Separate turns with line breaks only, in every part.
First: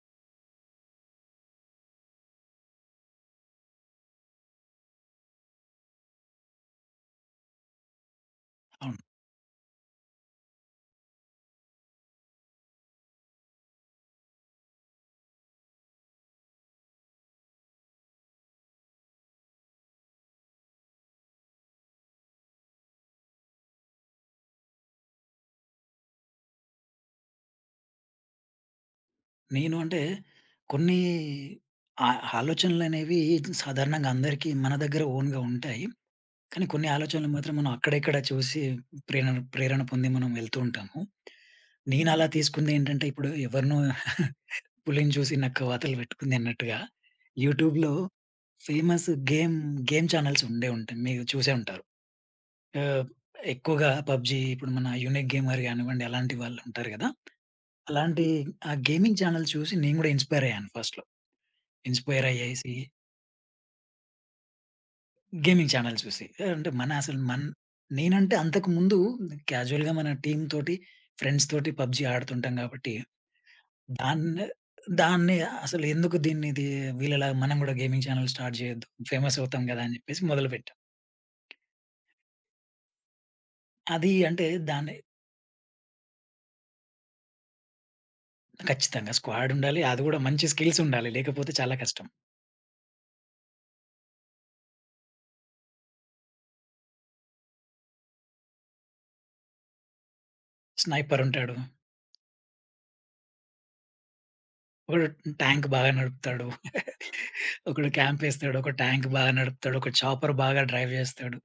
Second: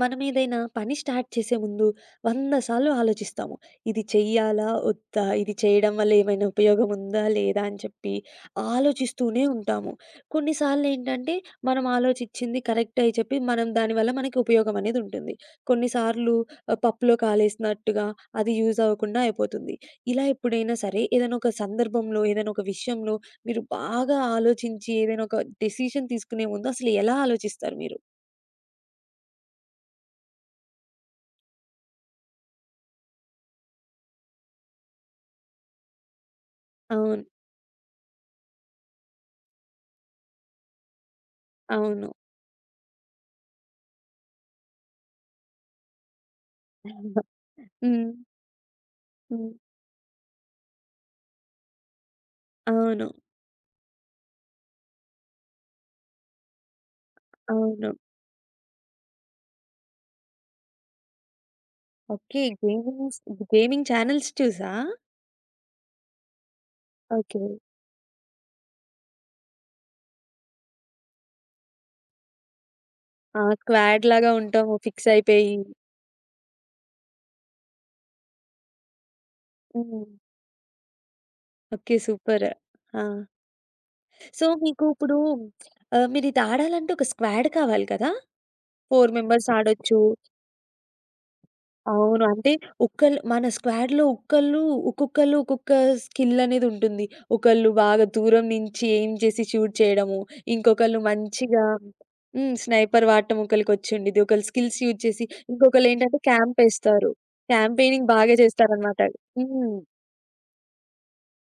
మనమేదైనా పని స్టార్ట్ చేసే ముందు 100 సార్లు ఆలోచిస్తాము. ఇది చెయ్యాలా? వద్దా? ఇది చేయడం వల్ల ఏమైనా ఉపయోగం ఉందా? లేదా? అని చెప్పి
అవును.
ఆలోచిస్తూనే ఉంటాము. కొన్నిసార్లేంటంటే మనం ఆలోచించింది కరెక్ట్ అని చెప్పి మనం దానివల్ల మనకి ఉపయోగం అనేది ఉంటుంది. కొన్నిసార్లు పప్పులో కాలేసినట్టుగా అది యూజ్ అవ్వకుండా అయిపోతుంది. ఇలా ఎప్పుడైనా సరే ఏదైనా ఒక సందర్భంలో, ఏదైనా ఒక విషయంలో మీరు బాగా ఆలోచించి ఏదైనా ఒక డెసిషన్ తీసుకునే ముందు అసలు ఎలా ఆలోచిస్తారు మీరు?
నేను అంటే కొన్ని ఆ ఆలోచనలనేవి సాధారణంగా అందరికీ మన దగ్గర ఓన్‌గా ఉంటాయి. కానీ కొన్ని
అవును.
ఆలోచనలు మాత్రం మనం అక్కడ, ఇక్కడ చూసి ప్రేరణ ప్రేరణ పొంది మనం వెళ్తూ ఉంటాము.
అవును.
నేను అలా తీసుకుందేంటంటే ఇప్పుడు ఎవరినో పులిని చూసి నక్క వాతలు పెట్టుకుంది అన్నట్టుగా యూట్యూబ్‌లో
హ్మ్.
ఫేమస్
హ్మ్.
గేమ్, గేమ్ ఛానెల్స్ ఉండే ఉంటాయి. మీరు చూసే ఉంటారు. ఆహ్,
అవును.
ఎక్కువగా పబ్‌జీ ఇప్పుడు మన యూనిక్ గేమర్ కానివ్వండి అలాంటి వాళ్ళు ఉంటారు కదా!
అవును.
అలాంటి ఆ గేమింగ్ ఛానెల్ చూసి నేను కూడా ఇన్‌స్పైర్ అయ్యాను ఫస్ట్‌లో. Inspire
okay.
అయ్యేసి
గేమింగ్ ఛానెల్స్ చూసా?
గేమింగ్ ఛానెల్ చూసి. అంటే మన అసలు
ఓకే.
మన్ నేనంటే అంతకుముందు క్యాజువల్‌గా మన టీమ్‌తోటి, ఫ్రెండ్స్‌తోటి పబ్‌జీ ఆడుతుంటాం కాబట్టి
ఆ! స్క్వాడ్ లాగా
దాన్నే
ఉంటాము ఫిక్స్
దాన్నే
అయిపోయి.
అసలు ఎందుకు దీన్ని ఇది వీళ్ళలాగా మనం కూడా గేమింగ్ ఛానెల్ స్టార్ట్ చేయొద్దు. ఫేమస్ అవుతాం కదా! అని
హ్మ్.
చెప్పేసి మొదలుపెట్టాం.
ఓకే. సూపర్. ఆ!
అది అంటే
సో, మీకు
దాన్ని
ఇప్పుడు మీరిది ఆడాలంటే ఒక స్క్వాడ్ కావాలి కదా!
ఖచ్చితంగా
4 మెంబర్స్
స్క్వాడ్ ఉండాలి.
ఆడొచ్చు.
అది కూడా మంచి స్కిల్స్ ఉండాలి. లేకపోతే చాలా కష్టం.
అవును. అంటే ఒక్కళ్ళు మన స్క్వాడ్‌లో ఒక్కళ్ళు ఒక్కొక్కళ్ళు ఒక్కొక్క స్కిల్ అనేది ఉంటుంది. ఒకళ్ళు బాగా దూరం నుంచి ఎయిమ్ చేసి షూట్ చేయడము. ఇంకొకళ్ళు
స్నైపర్ ఉంటాడు.
మంచిగా హ్మ్. స్నైపర్ వాడటం ఒకళ్ళకొచ్చుండిద్ది. ఒకళ్ళు స్కిల్స్ యూజ్
వాడు
చేసి
ట్యాంక్ బాగా
ఇంకొకళ్ళేంటంటే
నడుపుతాడు.
క్యాంపేస్తారు.
ఒకడు
క్యాంపెయినింగ్ బాగా
క్యాంపేస్తాడు. ఒక
చేస్తారనమాట.
టాంక్ బాగా నడుపుతాడు.
హ్మ్.
ఒక చాపర్ బాగా డ్రైవ్ జేస్తాడు.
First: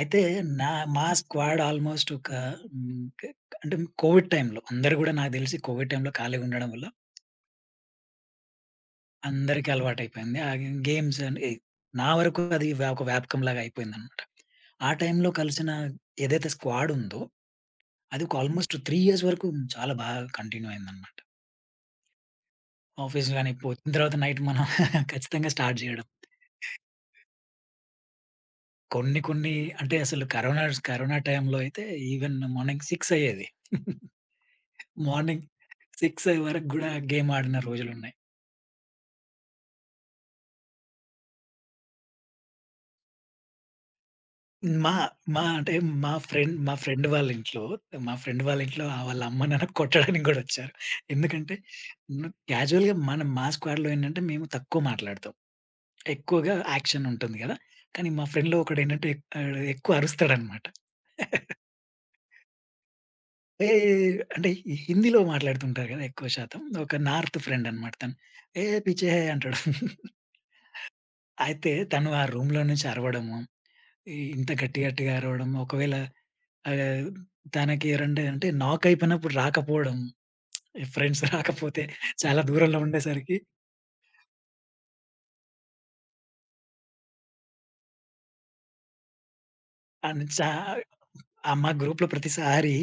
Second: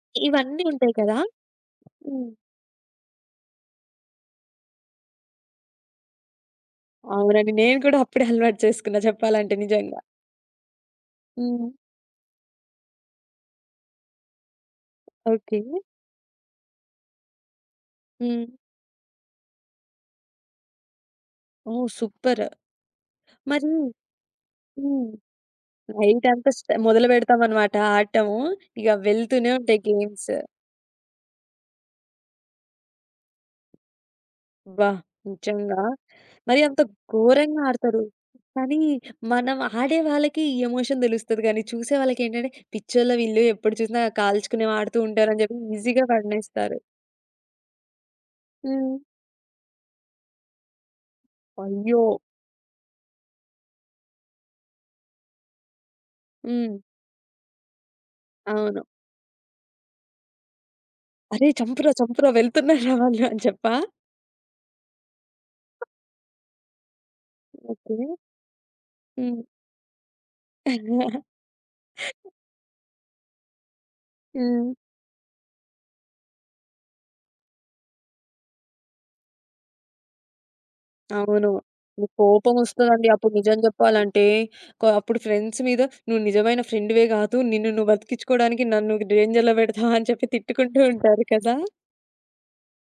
అయితే
ఇవన్నీ
నా
ఉంటాయి
మా
కదా!
స్క్వాడ్ ఆల్‌మోస్ట్ ఒక
హ్మ్.
హ్మ్, క్ అంటే కోవిడ్ టైమ్‌లో అందరూ గూడా నాకు దెలిసి కోవిడ్ టైమ్‌లో ఖాళీగా ఉండడం వల్ల
అవునండి. నేను కూడా అప్పుడే అలవాటు చేసుకున్నా చెప్పాలంటే
అందరికీ
నిజంగా.
అలవాటయిపోయింది. గేమ్స్ అని
హ్మ్.
నా వరకు అది ఒక వ్యాపకంలాగా అయిపోయిందనమాట. ఆ టైమ్‌లో
ఓకే.
కలిసిన ఏదైతే స్క్వాడ్ ఉందో అది ఒక
హ్మ్.
ఆల్‌మోస్ట్ 3 ఇయర్స్ వరకు చాలా బాగా కంటిన్యూ అయిందనమాట.
ఓహ్! సూపర్.
ఆఫీస్ గాని
మరి
పోయిన తర్వాత నైట్ మనం
హ్మ్.
ఖచ్చితంగా స్టార్ట్ జేయడం.
నైటంతా మొదలుపెడతామనమాట ఆడటము. ఇగ
కొన్ని కొన్ని
వెళ్తూనే ఉంటాయి
అంటే అసలు
గేమ్స్.
కరోనా కరోనా టైంలో అయితే ఈవెన్ మార్నింగ్ 6 అయ్యేది.
అబ్బా!
మార్నింగ్
నిజంగా.
6 అయ్యే
మరి
వరకు
అంత
గూడా గేమ్ ఆడిన
ఘోరంగా ఆడతారు.
రోజులున్నాయి.
కానీ మనం ఆడే వాళ్ళకి ఈ ఎమోషన్ తెలుస్తది గానీ, చూసే వాళ్ళకేంటంటే పిచ్చోళ్ళు వీళ్ళు ఎప్పుడు చూసినా కాల్చుకునేవి
మా
ఆడుతూ
మా
ఉంటారని చెప్పి
అంటే
ఈజీగా
మా ఫ్రెండ్ మా
పడనేస్తారు.
ఫ్రెండ్ వాళ్ళ ఇంట్లో, మా ఫ్రెండ్ వాళ్ళ ఇంట్లో
హ్మ్.
ఆ వాళ్ళ అమ్మ, నాన్న కొట్టడానికి గూడా వచ్చారు. ఎందుకంటే
అయ్యో!
క్యాజువల్‌గా మనం మా స్క్వాడ్‌లో ఏంటంటే మేము తక్కువ మాట్లాడతాం. ఎక్కువగా
హ్మ్.
యాక్షన్ ఉంటుంది గదా! కానీ మా ఫ్రెండ్‌లో
అవును.
ఒకడేంటంటే ఆడు ఎక్కువ అరుస్తాడనమాట.
"అరేయ్! చంపురా, చంపురా వెళ్తున్నారా వాళ్ళు" అని
ఏ
చెప్పా?
అంటే ఈ హిందీలో మాట్లాడుతుంటారు కదా! ఎక్కువ శాతం. ఒక నార్త్ ఫ్రెండ్ అనమాట
ఓకే.
తను. ఏ పిచ్చే హై
హ్మ్.
అంటాడు.
హ్మ్.
అయితే తను ఆ రూమ్‌లో నుంచి అరవడము, ఇంత గట్టిగా అరవడం, ఒకవేళ ఆహ్, తనకి ఎవరంటే అంటే నాక్ అయిపోయినప్పుడు రాకపోవడం, ఫ్రెండ్స్
అవును.
రాకపోతే చాలా దూరంలో
కోపమొస్తదండి. అప్పుడు
ఉండేసరికి
నిజం జెప్పాలంటే అప్పుడు ఫ్రెండ్స్ మీద నువ్వు నిజమైన ఫ్రెండ్‌వే గాదు. నిన్ను నువ్వు బతికిచ్చుకోవడానికి నన్ను డేంజర్‌లో పెడతావా అని
అని
చెప్పి
చా
తిట్టుకుంటూ ఉంటారు కదా!
మా గ్రూప్‌లో ప్రతిసారి,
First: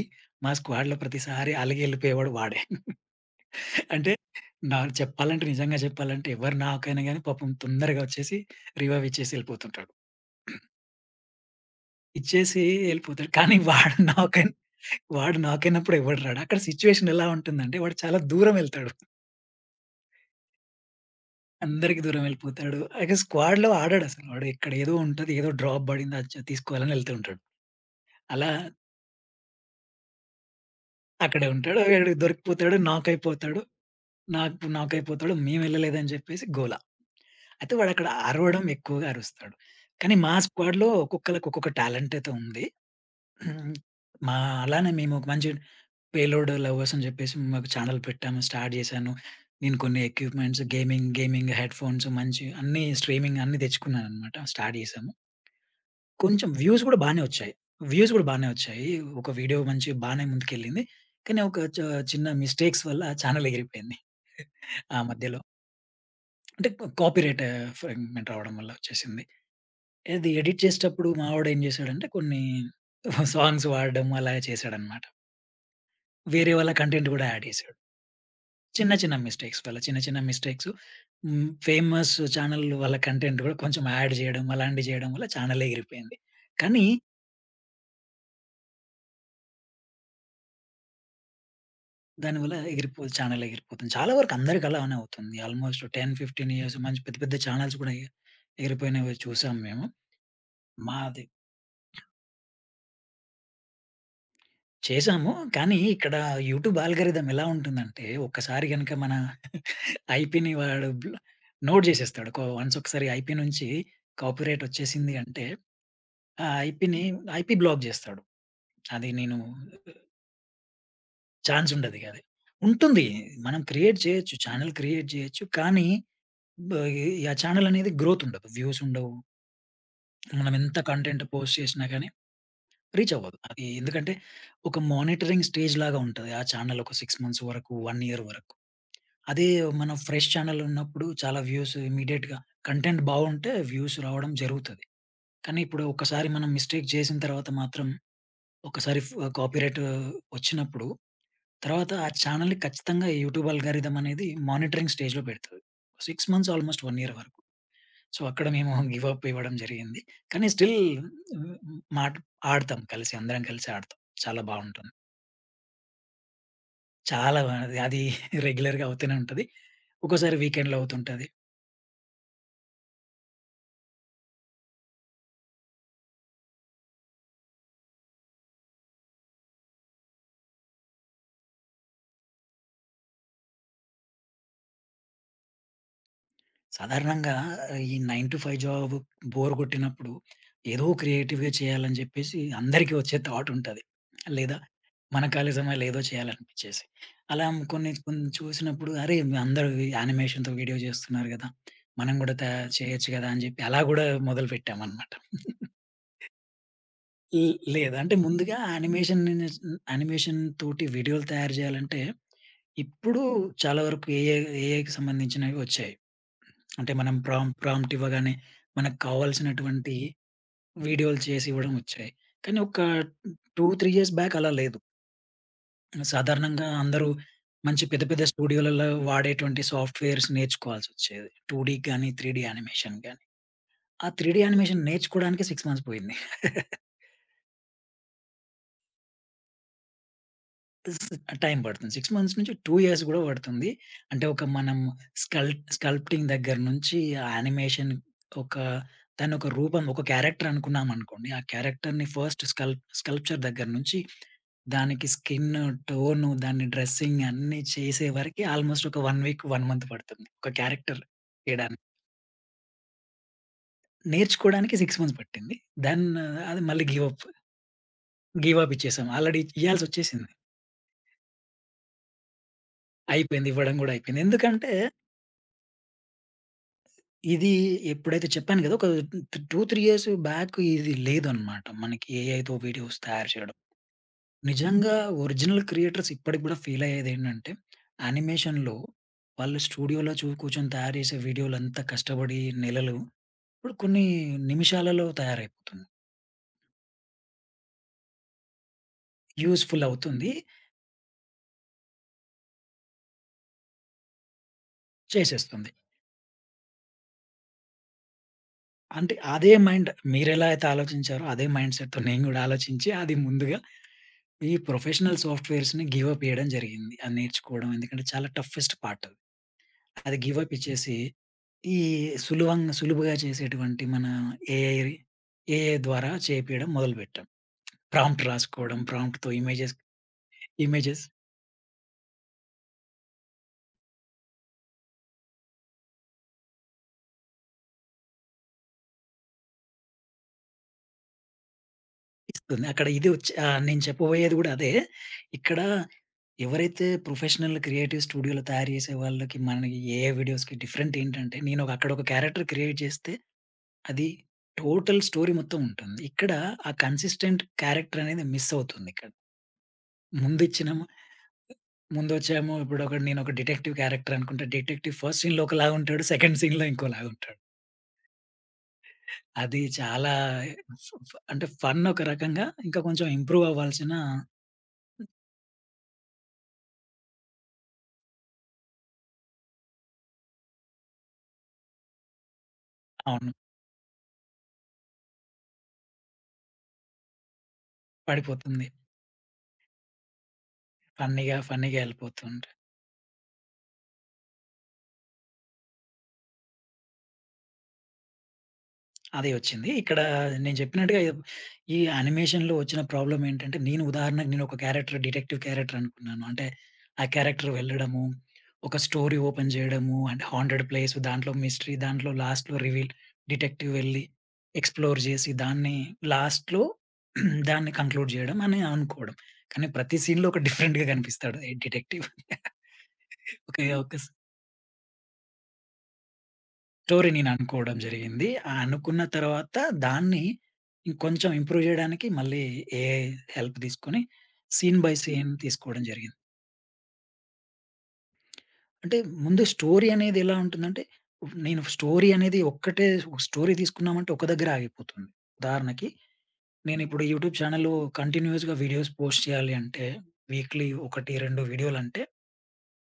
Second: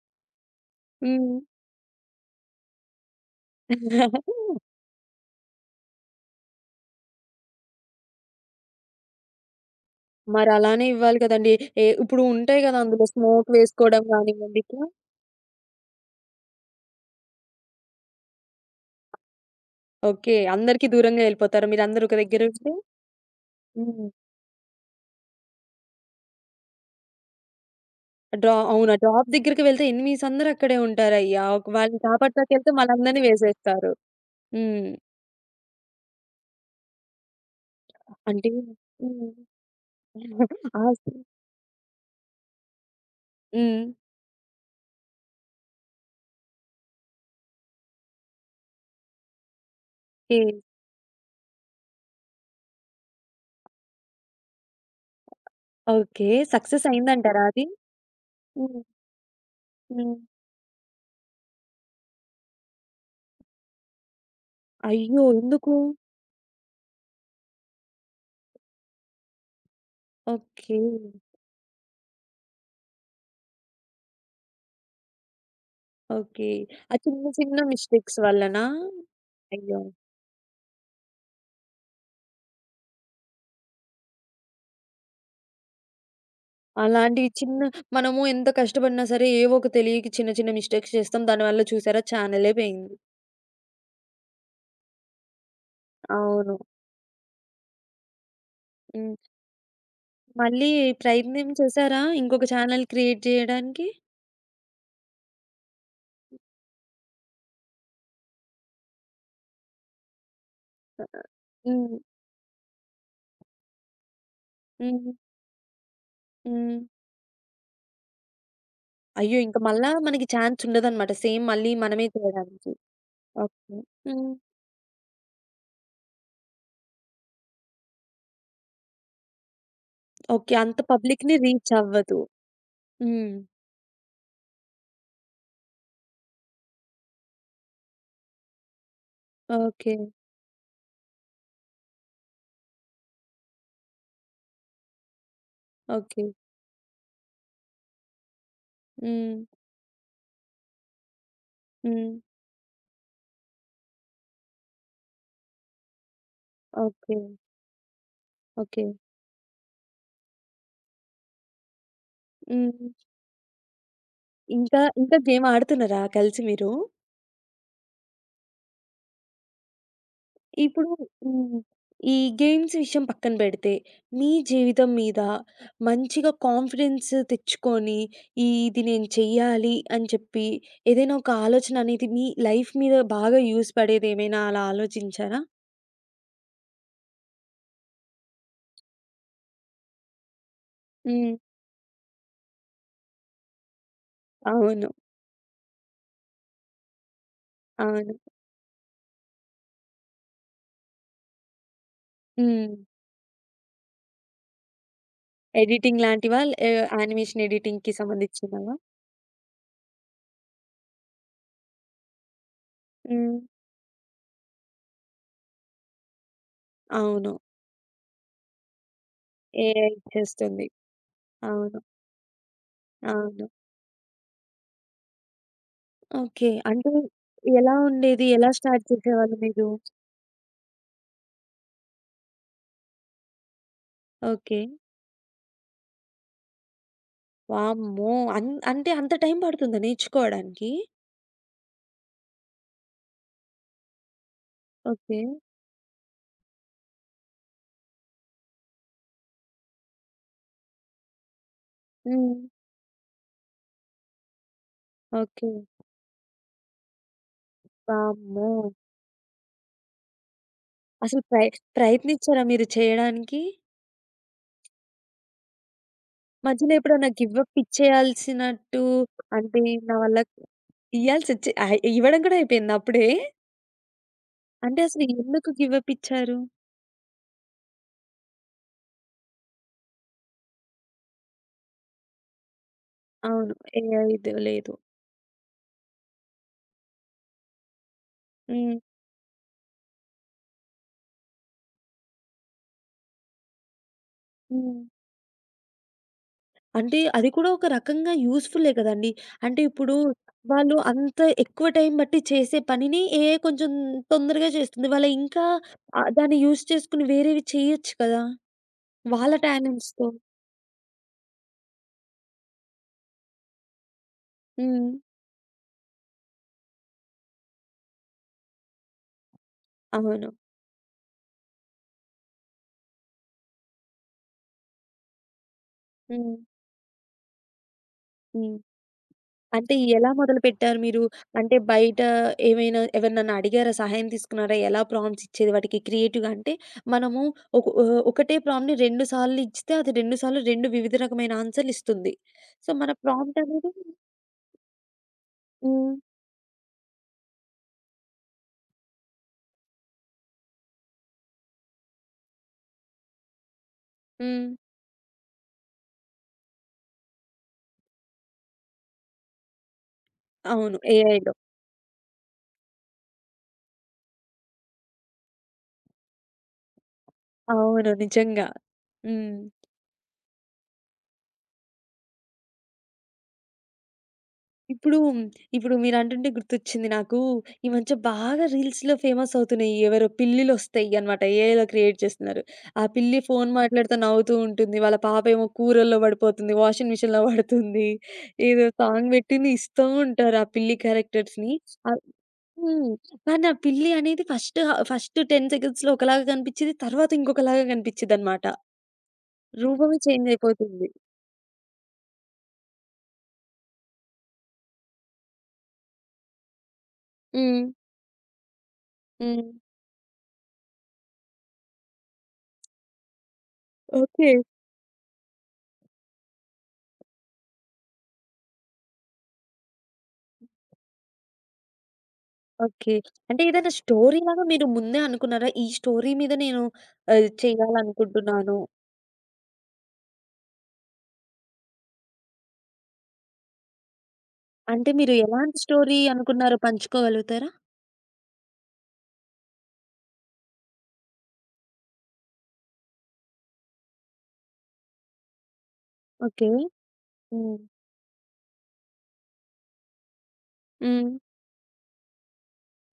మా స్క్వాడ్‌లో
హ్మ్. మరలానే
ప్రతిసారి అలిగి ఎళ్ళిపోయేవాడు వాడే. అంటే నా చెప్పాలంటే నిజంగా చెప్పాలంటే ఎవరు నాకైనా గాని పాపం తొందరగా వచ్చేసి రివైవ్ ఇచ్చేసి ఎళ్ళిపోతుంటాడు.
ఇవ్వాలి కదండీ. ఏ ఇప్పుడు
ఇచ్చేసి
ఉంటాయి గదా! అందులో
ఎళ్ళిపోతాడు.
స్మోక్
కానీ వాడు
వేసుకోవడం
నాకైన్
గానివ్వండి ఇట్లా.
వాడు నాకైనప్పుడు ఎవడు రాడు. అక్కడ సిట్యుయేషన్ ఎలా ఉంటుందంటే వాడు చాలా దూరం ఎళ్తాడు.
ఓకే. అందరికీ దూరంగా యెళ్ళిపోతారా
అందరికి
మీరందరూ ఒక
దూరం
దగ్గర ఉంటే?
ఎళ్ళిపోతాడు. అయితే స్క్వాడ్‌లో
హ్మ్.
ఆడడసలు. వాడు ఇక్కడ ఏదో ఉంటది. ఏదో డ్రాప్ పడింది అది తీసుకోవాలని ఎళ్తూ ఉంటాడు. అలా
అవునా! డ్రాప్ దగ్గరికి వెళ్తే ఎనిమీస్ అందరూ అక్కడే ఉంటారయ్యా!
అక్కడే ఉంటాడు.
వాళ్ళని
వీడు
కాపాడటానికెళ్తే
దొరికిపోతాడు. నాక్
మనందరిని
అయిపోతాడు.
వేసేస్తారు.
నాకు
హ్మ్.
నాక్ అయిపోతాడు. మేమెళ్ళలేదని చెప్పేసి గోల. అయితే వాడక్కడ
అంటే
అరవడం ఎక్కువగా
హ్మ్.
అరుస్తాడు. కానీ మా
ఆ!
స్క్వాడ్‌లో ఒక్కొక్కళ్ళకి ఒక్కొక్క టాలెంట్ అయితే ఉంది. హ్మ్.
హ్మ్.
మా అలానే మేము ఒక మంచి పేలోడ్ లవర్స్ అని చెప్పేసి మాకు ఛానెల్ పెట్టాము. స్టార్ట్ చేశాను. నేను కొన్ని
కే
ఎక్విప్‌మెంట్స్ గేమింగ్, గేమింగ్ హెడ్‌ఫోన్స్ మంచి అన్నీ స్ట్రీమింగ్ అన్నీ తెచ్చుకున్నాననమాట. స్టార్ట్ చేశాము.
ఓకే.
కొంచెం వ్యూస్
సక్సెస్
కూడా బానే
అయిందంటారా
వచ్చాయి.
అది?
వ్యూస్ కూడా బానే
హ్మ్.
వచ్చాయి. ఒక వీడియో మంచి
హ్మ్.
బానే ముందుకెళ్ళింది. కానీ ఒక చ చిన్న మిస్టేక్స్ వల్ల ఛానెల్ ఎగిరిపోయింది. ఆ
అయ్యో!
మధ్యలో.
ఎందుకు?
అంటే కాపీరైట్ ఫ్రాగ్మెంట్ రావడం వల్ల వచ్చేసింది. ఇది ఎడిట్
ఓకే.
చేసేటప్పుడు మావాడు ఏం చేశాడంటే కొన్ని సాంగ్స్ వాడడం అలా చేశాడనమాట.
ఓకే.
వేరే వాళ్ళ
ఆ
కంటెంట్
చిన్న
గూడా యాడ్
చిన్న
చేసాడు.
మిస్టేక్స్ వల్లనా?
చిన్న, చిన్న మిస్టేక్స్ వల్ల.
అయ్యో!
చిన్న, చిన్న మిస్టేక్స్ హ్మ్. ఫేమస్ ఛానల్ వాళ్ళ కంటెంట్ గూడా కొంచెం యాడ్ చేయడం, అలాంటివి చేయడం వల్ల ఛానల్ ఎగిరిపోయింది. కానీ
అలాంటివి మనము ఎంత కష్టపడినా సరే ఏవో ఒక తెలియక చిన్న చిన్న మిస్టేక్స్ చేస్తాం. దానివల్ల చూసారా ఛానలే
దానివల్ల
పోయింది.
ఎగిరిపో ఛానల్ ఎగిరిపోతుంది. చాలా వరకు అందరికి అలానే అవుతుంది. ఆల్మోస్ట్ 10, 15
అవును.
ఇయర్స్ మంచి పెద్ద, పెద్ద ఛానల్స్ కూడా ఎగిరిపోయినవి
హ్మ్.
చూసాం మేము.
మళ్ళీ
మాది
ప్రయత్నం చేసారా ఇంకొక ఛానల్ క్రియేట్ చేయడానికి?
చేసాము. కానీ ఇక్కడ యూట్యూబ్ ఆల్‌గారిథం ఎలా ఉంటుందంటే, ఒక్కసారి గనక మన ఐపీని వాడు నోట్
హ్మ్.
చేసేస్తాడు. కొ వన్స్ ఒకసారి ఐపీ నుంచి కాపీరైట్
హ్మ్.
వచ్చేసింది
హ్మ్.
అంటే ఆ!
హ్మ్.
ఐపీని ఐపీ బ్లాక్ జేస్తాడు. అది నేను
అయ్యో! ఇంక మళ్ళా మనకి ఛాన్స్ ఉండదనమాట. సేమ్
ఛాన్స్
మళ్ళీ
ఉండదిగ
మనమే
అది.
చేయడానికి.
ఉంటుంది. మనం
ఓకే.
క్రియేట్
హ్మ్.
చేయొచ్చు. ఛానెల్ క్రియేట్ చేయొచ్చు. కానీ బ ఈ ఛానెల్ అనేది గ్రోత్ ఉండదు. వ్యూస్ ఉండవు. మనం
ఓకే.
ఎంత
అంత
కంటెంట్
పబ్లిక్‌ని
పోస్ట్
రీచ్
చేసినా గానీ
అవ్వదు.
రీచ్
హ్మ్.
అవ్వదు. అది ఎందుకంటే ఒక మానిటరింగ్ స్టేజ్ లాగా ఉంటది. ఆ ఛానెల్ ఒక 6 మంత్స్ వరకు, 1 ఇయర్ వరకు. అదే మనం
ఓకే.
ఫ్రెష్ ఛానెల్ ఉన్నప్పుడు చాలా వ్యూస్ ఇమ్మీడియేట్‌గా కంటెంట్ బావుంటే వ్యూస్ రావడం జరుగుతది. కానీ ఇప్పుడు
ఓకే.
ఒక్కసారి మనం మిస్టేక్ చేసిన తర్వాత మాత్రం ఒకసారి
హ్మ్.
కాపీరైట్ వచ్చినప్పుడు, తర్వాత ఆ
హ్మ్.
ఛానెల్‌ని ఖచ్చితంగా యూట్యూబ్ అల్గారిథం అనేది మానిటరింగ్ స్టేజ్‌లో పెడతది. 6 మంత్స్ ఆల్‌మోస్ట్ 1 ఇయర్
ఓకే.
వరకు. సో, అక్కడ మేము
ఓకే.
గివ్ అప్ ఇవ్వడం జరిగింది. కానీ స్టిల్ మాట్ ఆడతాం
హ్మ్.
కలిసి, అందరం కలిసి ఆడతాం. చాలా
ఇంకా,
బావుంటుంది.
ఇంకా గేమ్ ఆడుతున్నారా కలిసి మీరు?
అది రెగ్యులర్‌గా అవుతూనే ఉంటది. ఒక్కోసారి వీకెండ్‌లో
ఇప్పుడు
అవుతుంటది.
హ్మ్. ఈ గేమ్స్ విషయం పక్కన పెడితే, మీ జీవితం మీద మంచిగా కాన్ఫిడెన్స్ తెచ్చుకొని, ఈ ఇది నేను చెయ్యాలి అని చెప్పి, ఏదైనా ఒక ఆలోచన అనేది మీ లైఫ్ మీద బాగా యూజ్ పడేదేమైనా అలా ఆలోచించారా?
సాధారణంగా ఈ 9 టు 5 జాబ్ బోర్ కొట్టినప్పుడు ఏదో
హ్మ్.
క్రియేటివ్‌గా చేయాలని చెప్పేసి అందరికీ వచ్చే థాట్ ఉంటది. లేదా
అవును.
మన ఖాళీ సమయాల్లో ఏదో చేయాలనిపించేసి. అలా కొన్ని
అవును.
కొన్ని చూసినప్పుడు అరే! అందరూ యానిమేషన్‌తో వీడియో చేస్తున్నారు గదా! మనం గూడా
హ్మ్.
చేయొచ్చు గదా! అని చెప్పి అలా గూడా మొదలుపెట్టామన్నమాట.
ఎడిటింగ్ లాంటివా?
ఈ
యానిమేషన్ ఎడిటింగ్‌కి
లేదా అంటే ముందుగా
సంబంధించినవా?
యానిమేషన్ యానిమేషన్ తోటి వీడియోలు తయారు చేయాలంటే ఇప్పుడు
హ్మ్.
చాలా వరకు ఏఐకి సంబంధించినవి వచ్చాయి. అంటే మనం
అవును.
ప్రాంప్ట్ ఇవ్వగానే మనకు
ఏఐ
కావాల్సినటువంటి
చేస్తుంది.
వీడియోలు చేసి ఇవ్వడం
అవును.
వచ్చాయి. కానీ ఒక
అవును.
2, 3 ఇయర్స్ బ్యాక్ అలా లేదు.
ఓకే.
సాధారణంగా
అంటే
అందరూ
ఎలా
మంచి పెద్ద పెద్ద
ఉండేది? ఎలా స్టార్ట్
స్టూడియోలలో
చేసేవాళ్ళు
వాడేటువంటి
మీరు?
సాఫ్ట్‌వేర్స్ నేర్చుకోవాల్సొచ్చేది. 2డీకి గాని, 3డీ యానిమేషన్ గాని. ఆ 3డీ
ఓకే.
యానిమేషన్ నేర్చుకోవడానికే 6 మంత్స్ పోయింది.
వామ్మో! అంటే అంత టైం పడుతుందా నేర్చుకోవడానికి?
టైం పడుతుంది. 6 మంత్స్ నుంచి 2 ఇయర్స్ గూడా పడుతుంది. అంటే ఒక మనం
ఓకే.
స్కల్ స్కల్ప్టింగ్ దగ్గర నుంచి యానిమేషన్ ఒక దాన్ని ఒక రూపం, ఒక క్యారెక్టర్ అనుకున్నామనుకోండి. ఆ క్యారెక్టర్‌ని
హ్మ్.
ఫస్ట్ స్కల్ప్చర్ దగ్గర నుంచి దానికి
ఓకే.
స్కిన్ టోన్ దాన్ని డ్రెస్సింగ్ అన్నీ చేసే వరకి
వామ్మో!
ఆల్మోస్ట్ ఒక 1 వీక్, 1 మంత్ పడుతుంది. ఒక క్యారెక్టర్
అసలు
చేయడానికి.
ప్రయత్నించారా మీరు చేయడానికి?
నేర్చుకోవడానికి 6 మంత్స్ పట్టింది. దెన్ అది
మధ్యలో
మళ్ళీ గివ్
ఎప్పుడన్నా
up.
Give up
give up
ఇచ్చేయాల్సినట్టు
ఇచ్చేసాం. ఆల్రెడీ
అంటే నా వల్ల
ఇయ్యాల్సొచ్చేసింది.
ఇయ్యాల్సొచ్చి ఇవ్వడం కూడా అయిపోయిందా అప్పుడే?
అయిపోయింది. ఇవ్వడం గూడా అయిపోయింది. ఎందుకంటే
అంటే అసలు ఎందుకు గివ్ అప్ ఇచ్చారు?
ఇది ఎప్పుడైతే చెప్పాను కదా! ఒక 2, 3 ఇయర్స్ బ్యాక్ ఇది లేదనమాట. మనకి ఏఐతో వీడియోస్ తయారు చేయడం.
అవును. ఏ ఐదు లేదు.
నిజంగా ఒరిజినల్ క్రియేటర్స్ ఇప్పటికి గూడా ఫీల్ అయ్యేదేంటంటే, యానిమేషన్‌లో
హ్మ్.
వాళ్ళు స్టూడియోలో కూర్చొని తయారు చేసే వీడియోలంతా కష్టపడి నెలలు, ఇప్పుడు కొన్ని
హ్మ్.
నిమిషాలలో తయారైపోతుంది.
అంటే అది కూడా ఒక రకంగా యూజ్‌ఫు‌ల్లే కదండీ. అంటే
యూజ్‌ఫుల్
ఇప్పుడు
అవుతుంది.
వాళ్ళు అంత ఎక్కువ టైం బట్టి చేసే పనిని ఏఐ కొంచెం తొందరగా చేస్తుంది. వాళ్ళు ఇంకా
చేసేస్తుంది.
దాన్ని యూజ్ చేసుకొని వేరేవి చేయొచ్చు కదా!
అంటే
వాళ్ళ
అదే మైండ్
టాలెంట్స్‌తో.
మీరెలా అయితే ఆలోచించారో అదే మైండ్ సెట్‌తో నేను గూడా ఆలోచించి అది ముందుగా ఈ
హ్మ్.
ప్రొఫెషనల్ సాఫ్ట్‌వేర్స్‌ని గివ్ అప్ ఇయ్యడం జరిగింది. అది నేర్చుకోవడం ఎందుకంటే చాలా టఫెస్ట్ పార్ట్ అది. అది
అవును.
గివ్ అప్ ఇచ్చేసి ఈ సులువుగా చేసేటువంటి మన ఏఐ ఏఐ ద్వారా
హ్మ్.
చేపియడం మొదలుపెట్టాం. ప్రాంప్ట్
హ్మ్.
రాసుకోవడం, ప్రాంప్ట్‌తో
అంటే
ఇమేజెస్
ఎలా మొదలుపెట్టారు మీరు?
ఇమేజెస్
అంటే బయట ఏమైనా ఎవరినన్నా అడిగారా? సహాయం తీసుకున్నారా? ఎలా ప్రాంప్ట్స్ ఇచ్చేది వాటికి క్రియేటివ్‌గా? అంటే మనము ఒకటే ప్రాంప్ట్‌ని 2 సార్లు ఇస్తే అది 2 సార్లు 2 వివిధ రకమైన ఆన్సర్‌లు ఇస్తుంది.
ఇస్తుంది.
సో,
అక్కడ
మన
ఇది వచ్చి
ప్రాంప్ట్ అనేది
నేను చెప్పబోయేది గూడా అదే. ఇక్కడ
హ్మ్.
ఎవరైతే ప్రొఫెషనల్ క్రియేటివ్ స్టూడియోలో తయారు చేసే వాళ్ళకి మనకి ఏఐ వీడియోస్‌కి డిఫరెంట్ ఏంటంటే, నేను ఒక అక్కడ ఒక క్యారెక్టర్ క్రియేట్ చేస్తే, అది
హ్మ్.
టోటల్ స్టోరీ మొత్తం ఉంటుంది. ఇక్కడ ఆ కన్సిస్టెంట్ క్యారెక్టర్ అనేది మిస్ అవుతుంది ఇక్కడ. ముందు
అవును.
ఇచ్చినము
ఏఐలో.
ముందొచ్చేమో నేనొక డిటెక్టివ్ క్యారెక్టర్ అనుకుంటే, డిటెక్టివ్ ఫస్ట్ సీన్‌లో ఒకలాగా ఉంటాడు. సెకండ్ సీన్‌లో ఇంకోలాగా ఉంటాడు.
అవును. నిజంగా. హ్మ్.
అది చాలా ఫ్ ఫ్ అంటే ఫన్ ఒక రకంగా. ఇంకా కొంచెం ఇంప్రూవ్ అవ్వాల్సిన
ఇప్పుడు, ఇప్పుడు మీరంటుంటే గుర్తొచ్చింది నాకు. ఈ మధ్య బాగా రీల్స్‌లో ఫేమస్ అవుతున్నాయి. ఎవరో పిల్లులొస్తాయి అన్నమాట. ఏఐలో క్రియేట్ చేస్తున్నారు. ఆ పిల్లి
అవును.
ఫోను మాట్లాడుతూ నవ్వుతూ ఉంటుంది. వాళ్ళ పాప ఏమో కూరల్లో పడిపోతుంది. వాషింగ్ మిషన్‌లో పడుతుంది. ఏదో
పడిపోతుంది.
సాంగ్ పెట్టింది ఇస్తూ ఉంటారు ఆ పిల్లి
ఫన్నీగా,
క్యారెక్టర్స్‌ని.
ఫన్నీగా
ఆహ్,
ఎళ్ళిపోతూ ఉంటాయి.
హ్మ్. కానీ ఆ పిల్లి అనేది ఫస్ట్ 10 సెకండ్స్‌లో ఒకలాగా కనిపించిద్ది. తర్వాత ఇంకొకలాగా కనిపించిద్దన్నమాట.
అది వచ్చింది.
రూపమే
ఇక్కడ
చేంజ్
నేను
అయిపోతుంది.
చెప్పినట్టుగా ఈ యానిమేషన్‌లో వచ్చిన ప్రాబ్లమ్ ఏంటంటే, ఉదాహరణకు నేను ఒక డిటెక్టివ్ క్యారెక్టర్ అనుకున్నాను. అంటే ఆ క్యారెక్టర్
హ్మ్.
వెళ్ళడము, ఒక స్టోరీ
హ్మ్.
ఓపెన్ చేయడము, అంటే హాంటెడ్ ప్లేస్ దాంట్లో మిస్టరీ, దాంట్లో లాస్ట్‌లో రివీల్ డిటెక్టివ్ వెళ్లి
ఓకే.
ఎక్స్‌ప్లోర్ చేసి దాన్ని లాస్ట్‌లో దాన్ని కంక్లూడ్ చేయడం అని అనుకోవడం. కానీ ప్రతి సీన్‌లో ఒక డిఫరెంట్‌గా కనిపిస్తాడు ఈ డిటెక్టివ్.
ఓకే. అంటే
ఓకే.
ఏదైనా
ఒక
స్టోరీ లాగా మీరు ముందే అనుకున్నారా? ఈ స్టోరీ మీద నేను
స్టోరీ నేననుకోవడం జరిగింది. ఆ
చేయాలనుకుంటున్నాను.
అనుకున్న తర్వాత దాన్ని ఇంకొంచెం ఇంప్రూవ్ జేయడానికి మళ్ళీ ఏఐ హెల్ప్ తీసుకొని సీన్
అంటే
బై
మీరు
సీన్
ఎలాంటి
తీసుకోవడం
స్టోరీ
జరిగింది.
అనుకున్నారో పంచుకోగలుగుతారా?
అంటే ముందు స్టోరీ అనేది ఎలా ఉంటుందంటే, నేను స్టోరీ అనేది ఒక్కటే స్టోరీ తీసుకున్నామంటే ఒక దగ్గర ఆగిపోతుంది. ఉదాహరణకి
ఓకే.
నేనిప్పుడు యూట్యూబ్
హ్మ్.
ఛానల్‌లో కంటిన్యూయస్‌గా వీడియోస్ పోస్ట్ చేయాలి అంటే వీక్‌లీ
హ్మ్.
1, 2 వీడియోలంటే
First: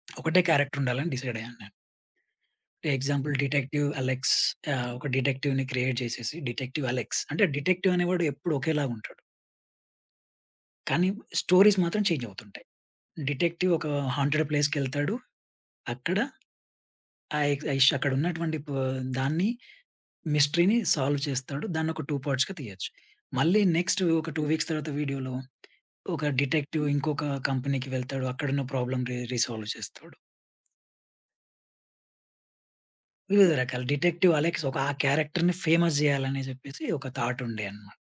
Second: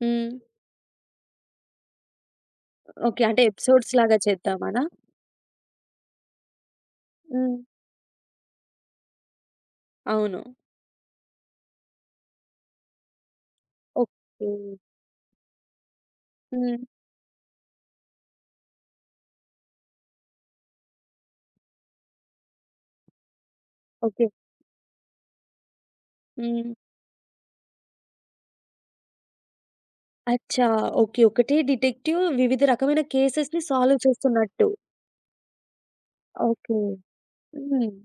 హ్మ్.
ఒకటే క్యారెక్టర్ ఉండాలని డిసైడ్ అయ్యాను నేను.
ఓకే.
ఎగ్జాంపుల్
అంటే
'డిటెక్టివ్
ఎపిసోడ్స్ లాగా
అలెక్స్'.
చేద్దామనా?
ఒక డిటెక్టివ్‌ని క్రియేట్ చేసేసి 'డిటెక్టివ్ అలెక్స్' అంటే
హ్మ్.
డిటెక్టివ్ అనేవాడు ఎప్పుడు ఒకేలాగా ఉంటాడు.
అవును.
కానీ స్టోరీస్ మాత్రం చేంజ్ అవుతుంటాయి. డిటెక్టివ్ ఒక హాంటెడ్
ఓకే.
ప్లేస్‌కెళ్తాడు. అక్కడ
హ్మ్.
ఆ ఎక్ ఐష్ అక్కడ ఉన్నటువంటి ప దాన్ని మిస్టరీని సాల్వ్ చేస్తాడు. దాన్ని ఒక 2 పార్ట్స్‌గా తీయొచ్చు. మళ్ళీ నెక్స్ట్
ఓకే.
ఒక 2 వీక్స్ తర్వాత వీడియోలో ఒక
హ్మ్.
డిటెక్టివ్ ఇంకొక కంపెనీకి వెళ్తాడు. అక్కడున్న ప్రాబ్లమ్ రిసాల్వ్ చేస్తాడు.
అచ్చా! ఓకే. ఒకటే డిటెక్టివ్ వివిధ రకమైన
వివిధ
కేసెస్‌ని
రకాల
సాల్వ్
డిటెక్టివ్ అలెక్స్
చేస్తున్నట్టు.
ఒక ఆ క్యారెక్టర్‌ని ఫేమస్ చేయాలని
ఓకే.
చెప్పేసి ఒక థాట్ ఉండే
హ్మ్.
అన్నమాట.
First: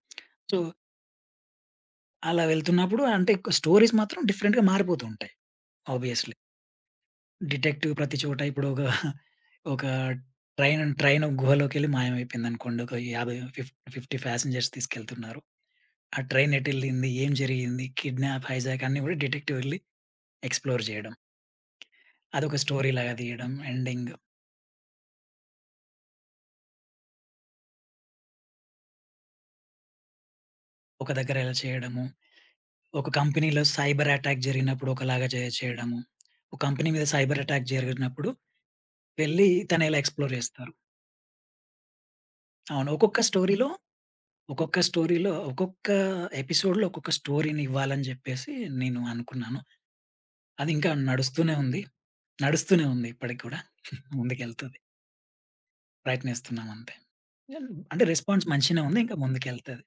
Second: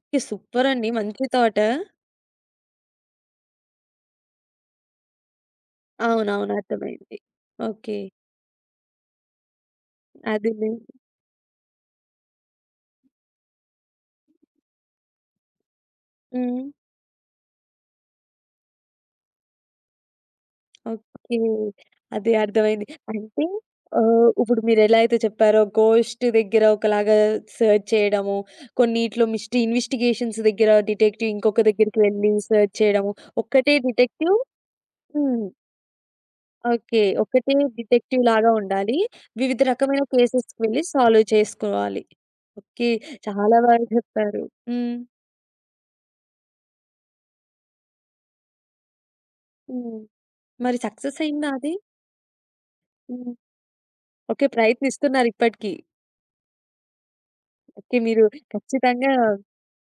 ఓకే.
సో
సూపరండి. మంచి థాట్.
అలా వెళ్తున్నప్పుడు అంటే స్టోరీస్ మాత్రం డిఫరెంట్‌గా మారిపోతూ ఉంటాయి. ఆబ్వియస్‌లీ.
అవునవును. అర్థమైంది.
Detective
okay.
ప్రతి చోట ఇప్పుడు ఒక, ఒక
అదేలే.
ట్రైన్ ట్రైన్ గుహలోకెళ్ళి మాయమైపోయిందనుకోండి. ఒక 50 ప్యాసింజర్స్ తీసుకెళ్తున్నారు. ఆ ట్రైన్
హ్మ్.
ఎటెళ్ళింది? ఏం జరిగింది? కిడ్నాప్, హైజాక్ అన్నీ కూడా డిటెక్టివ్ వెళ్లి ఎక్స్‌ప్లోర్ చేయడం.
ఓకే. అదే
అదొక
అర్థమైంది.
స్టోరీ లాగా
అంటే
తీయడం.
ఇప్పుడు మీరెలా అయితే చెప్పారో గోస్ట్ దగ్గర ఒకలాగా సెర్చ్ చేయడము, కొన్నిట్లో మిస్టరీ ఇన్వెస్టిగేషన్స్ దగ్గర
ఒక
డిటెక్టివ్
దగ్గర ఇలా
ఇంకొక దగ్గరికి
చేయడము.
వెళ్లి సెర్చ్
ఒక
చేయడము.
కంపెనీలో
ఒక్కటే
సైబర్
డిటెక్టివ్
అటాక్ జరిగినప్పుడు ఒకలాగా చే
హ్మ్.
చేయడము. ఒక కంపెనీ
ఓకే.
మీద సైబర్
ఒక్కటే
అటాక్
డిటెక్టివ్
జరిగినప్పుడు
లాగా ఉండాలి.
వెళ్లి
వివిధ
తను ఎలా
రకమైన
ఎక్స్‌ప్లోర్
కేసెస్‌కి
చేస్తారు.
వెళ్లి సాల్వ్ చేసుకోవాలి.
అవును.
ఓకే. చాలా బాగా చెప్పారు.
ఒక్కొక్క
హ్మ్.
స్టోరీలో ఒక్కొక్క ఎపిసోడ్‌లో ఒక్కొక్క స్టోరీని ఇవ్వాలని జెప్పేసి నేను అనుకున్నాను.
హ్మ్.
అది
మరి
ఇంకా
సక్సెస్ అయిందా
నడుస్తూనే
అది?
ఉంది. నడుస్తూనే ఉంది
హ్మ్.
ఇప్పటికి కూడా.
ఓకే.
ముందుకెళ్తది.
ప్రయత్నిస్తున్నారు ఇప్పటికి.
ప్రయత్నిస్తున్నాం అంతే.
ఓకే.
అంటే
మీరు
రెస్పాన్స్ మంచిగానే ఉంది.
ఖచ్చితంగా
ఇంకా ముందుకెళ్తది.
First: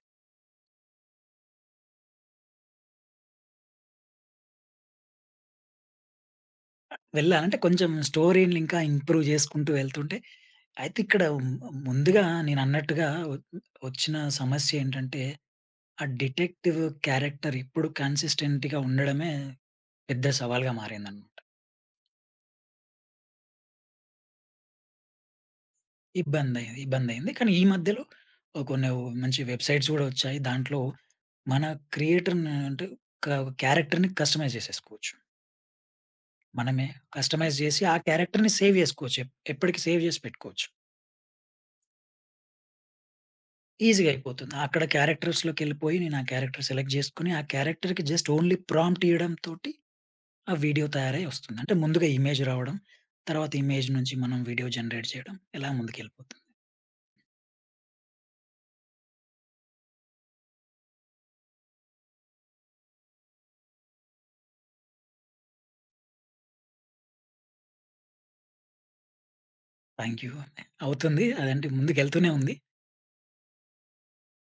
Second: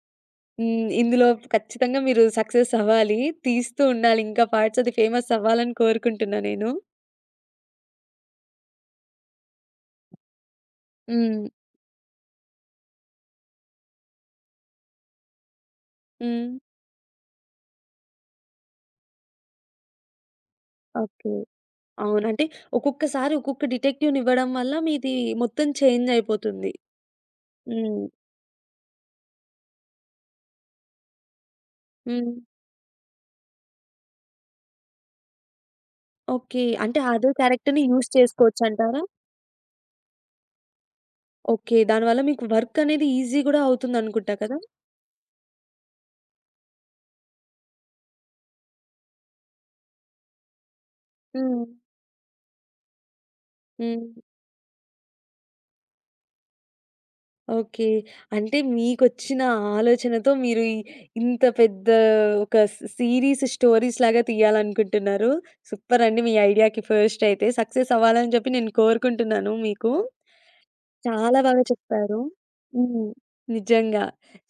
హ్మ్. ఇందులో ఖచ్చితంగా మీరు సక్సెస్ అవ్వాలి. తీస్తూ ఉండాలి ఇంకా పార్ట్స్. అది ఫేమస్ అవ్వాలని కోరుకుంటున్నా నేను.
వెళ్ళాలంటే కొంచెం స్టోరీని ఇంకా ఇంప్రూవ్ చేసుకుంటూ వెళ్తుంటే అయితే ఇక్కడ
హ్మ్.
ముందుగా నేనన్నట్టుగా వచ్చిన సమస్య ఏంటంటే ఆ
హ్మ్.
డిటెక్టివ్ క్యారెక్టర్ ఇప్పుడు కన్సిస్టెంట్‌గా ఉండడమే పెద్ద సవాల్‌గా మారిందన్నమాట.
ఓకే. అవును. అంటే ఒక్కొక్కసారి ఒక్కొక్క డిటెక్టివ్‌నివ్వడం వల్ల మీది మొత్తం చేంజ్ అయిపోతుంది.
ఇబ్బందయింది. ఇబ్బందయింది. కానీ ఈ మధ్యలో
హ్మ్.
కొన్ని మంచి వెబ్‌సైట్స్ గూడా ఒచ్చాయి. దాంట్లో మన
హ్మ్.
క్రియేటర్‌ని అంటే క క్యారెక్టర్‌ని కస్టమైజ్ జేసేసుకోవచ్చు.
ఓకే.
మనమే
అంటే అదే
కస్టమైజ్ జేసి
క్యారెక్టర్‌ని
ఆ
యూజ్
క్యారెక్టర్‌ని సేవ్
చేసుకోవచ్చంటారా?
జేసుకోవచ్చు. ఎప్పటికి సేవ్ జేసి పెట్టుకోవచ్చు.
ఓకే. దానివల్ల మీకు వర్క్ అనేది ఈజీ గూడా
ఈజీగా
అవుతుందనుకుంటా
అయిపోతుంది.
కదా!
అక్కడ క్యారెక్టర్స్‌లోకెళ్ళిపోయి నేను ఆ క్యారెక్టర్ సెలెక్ట్ జేసుకొని, ఆ క్యారెక్టర్‌కి జస్ట్ ఓన్లీ ప్రాంప్ట్ ఇయ్యడంతోటి ఆ వీడియో తయారై ఒస్తుంది.
హ్మ్.
అంటే ముందుగా ఇమేజ్ రావడం, తర్వాత ఇమేజ్
హ్మ్.
నుంచి మనం వీడియో జనరేట్ జేయడం ఇలా ముందుకెళ్ళిపోతుంది.
ఓకే. అంటే మీకొచ్చిన ఆలోచనతో మీరు ఇంత పెద్ద ఒక సీరీస్ స్టోరీస్‌లాగా తీయాలనుకుంటున్నారు. సూపరండి మీ ఐడియాకి ఫస్ట్ అయితే. సక్సెస్ అవ్వాలని చెప్పి నేను కోరుకుంటున్నాను మీకు.
Thank you. అవుతుంది.
చాలా బాగా
అదంటే
చెప్పారు.
ముందుకెళ్తూనే ఉంది.
హ్మ్. నిజంగా.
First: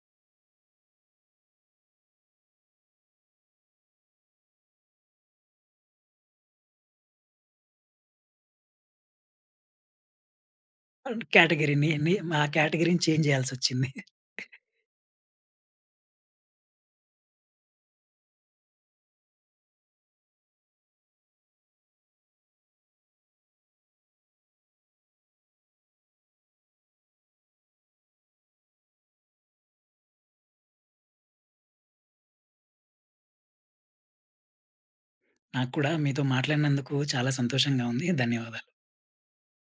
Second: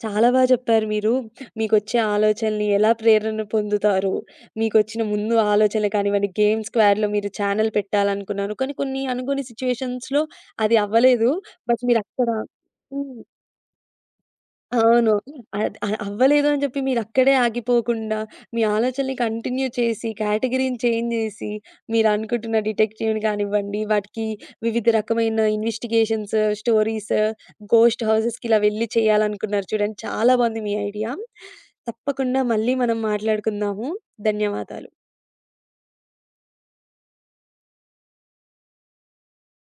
చాలా చెప్పారు మీరు. మీకొచ్చే ఆలోచనలు ఎలా ప్రేరణ పొందుతారు? మీకొచ్చిన ముందు ఆలోచనలు కానివ్వండి, గేమ్ స్క్వాడ్‌లో మీరు ఛానెల్ పెట్టాలనుకున్నారు. కానీ కొన్ని అనుకోని సిట్యుయేషన్స్‌లో అది అవ్వలేదు. బట్
కేటగరీని ని
మీరక్కడ
మా కేటగరీని
హ్మ్.
చేంజ్ చేయాల్సొచ్చింది.
అవును. అద్ అ అవ్వలేదు అని చెప్పి మీరక్కడే ఆగిపోకుండా, మీ ఆలోచనని కంటిన్యూ చేసి, కేటగరీని చేంజ్ జేసి, మీరనుకుంటున్న డిటెక్టివ్‌ని కానివ్వండి, వాటికి వివిధ రకమైన ఇన్వెస్టిగేషన్స్, స్టోరీస్, గోస్ట్ హౌసెస్‌కి ఇలా వెళ్లి చేయాలనుకున్నారు చూడండి. చాలా బావుంది మీ ఐడియా. తప్పకుండా మళ్ళీ మనం మాట్లాడుకుందాము. ధన్యవాదాలు.
నాకు కూడా మీతో మాట్లాడినందుకు చాలా సంతోషంగా ఉంది. ధన్యవాదాలు.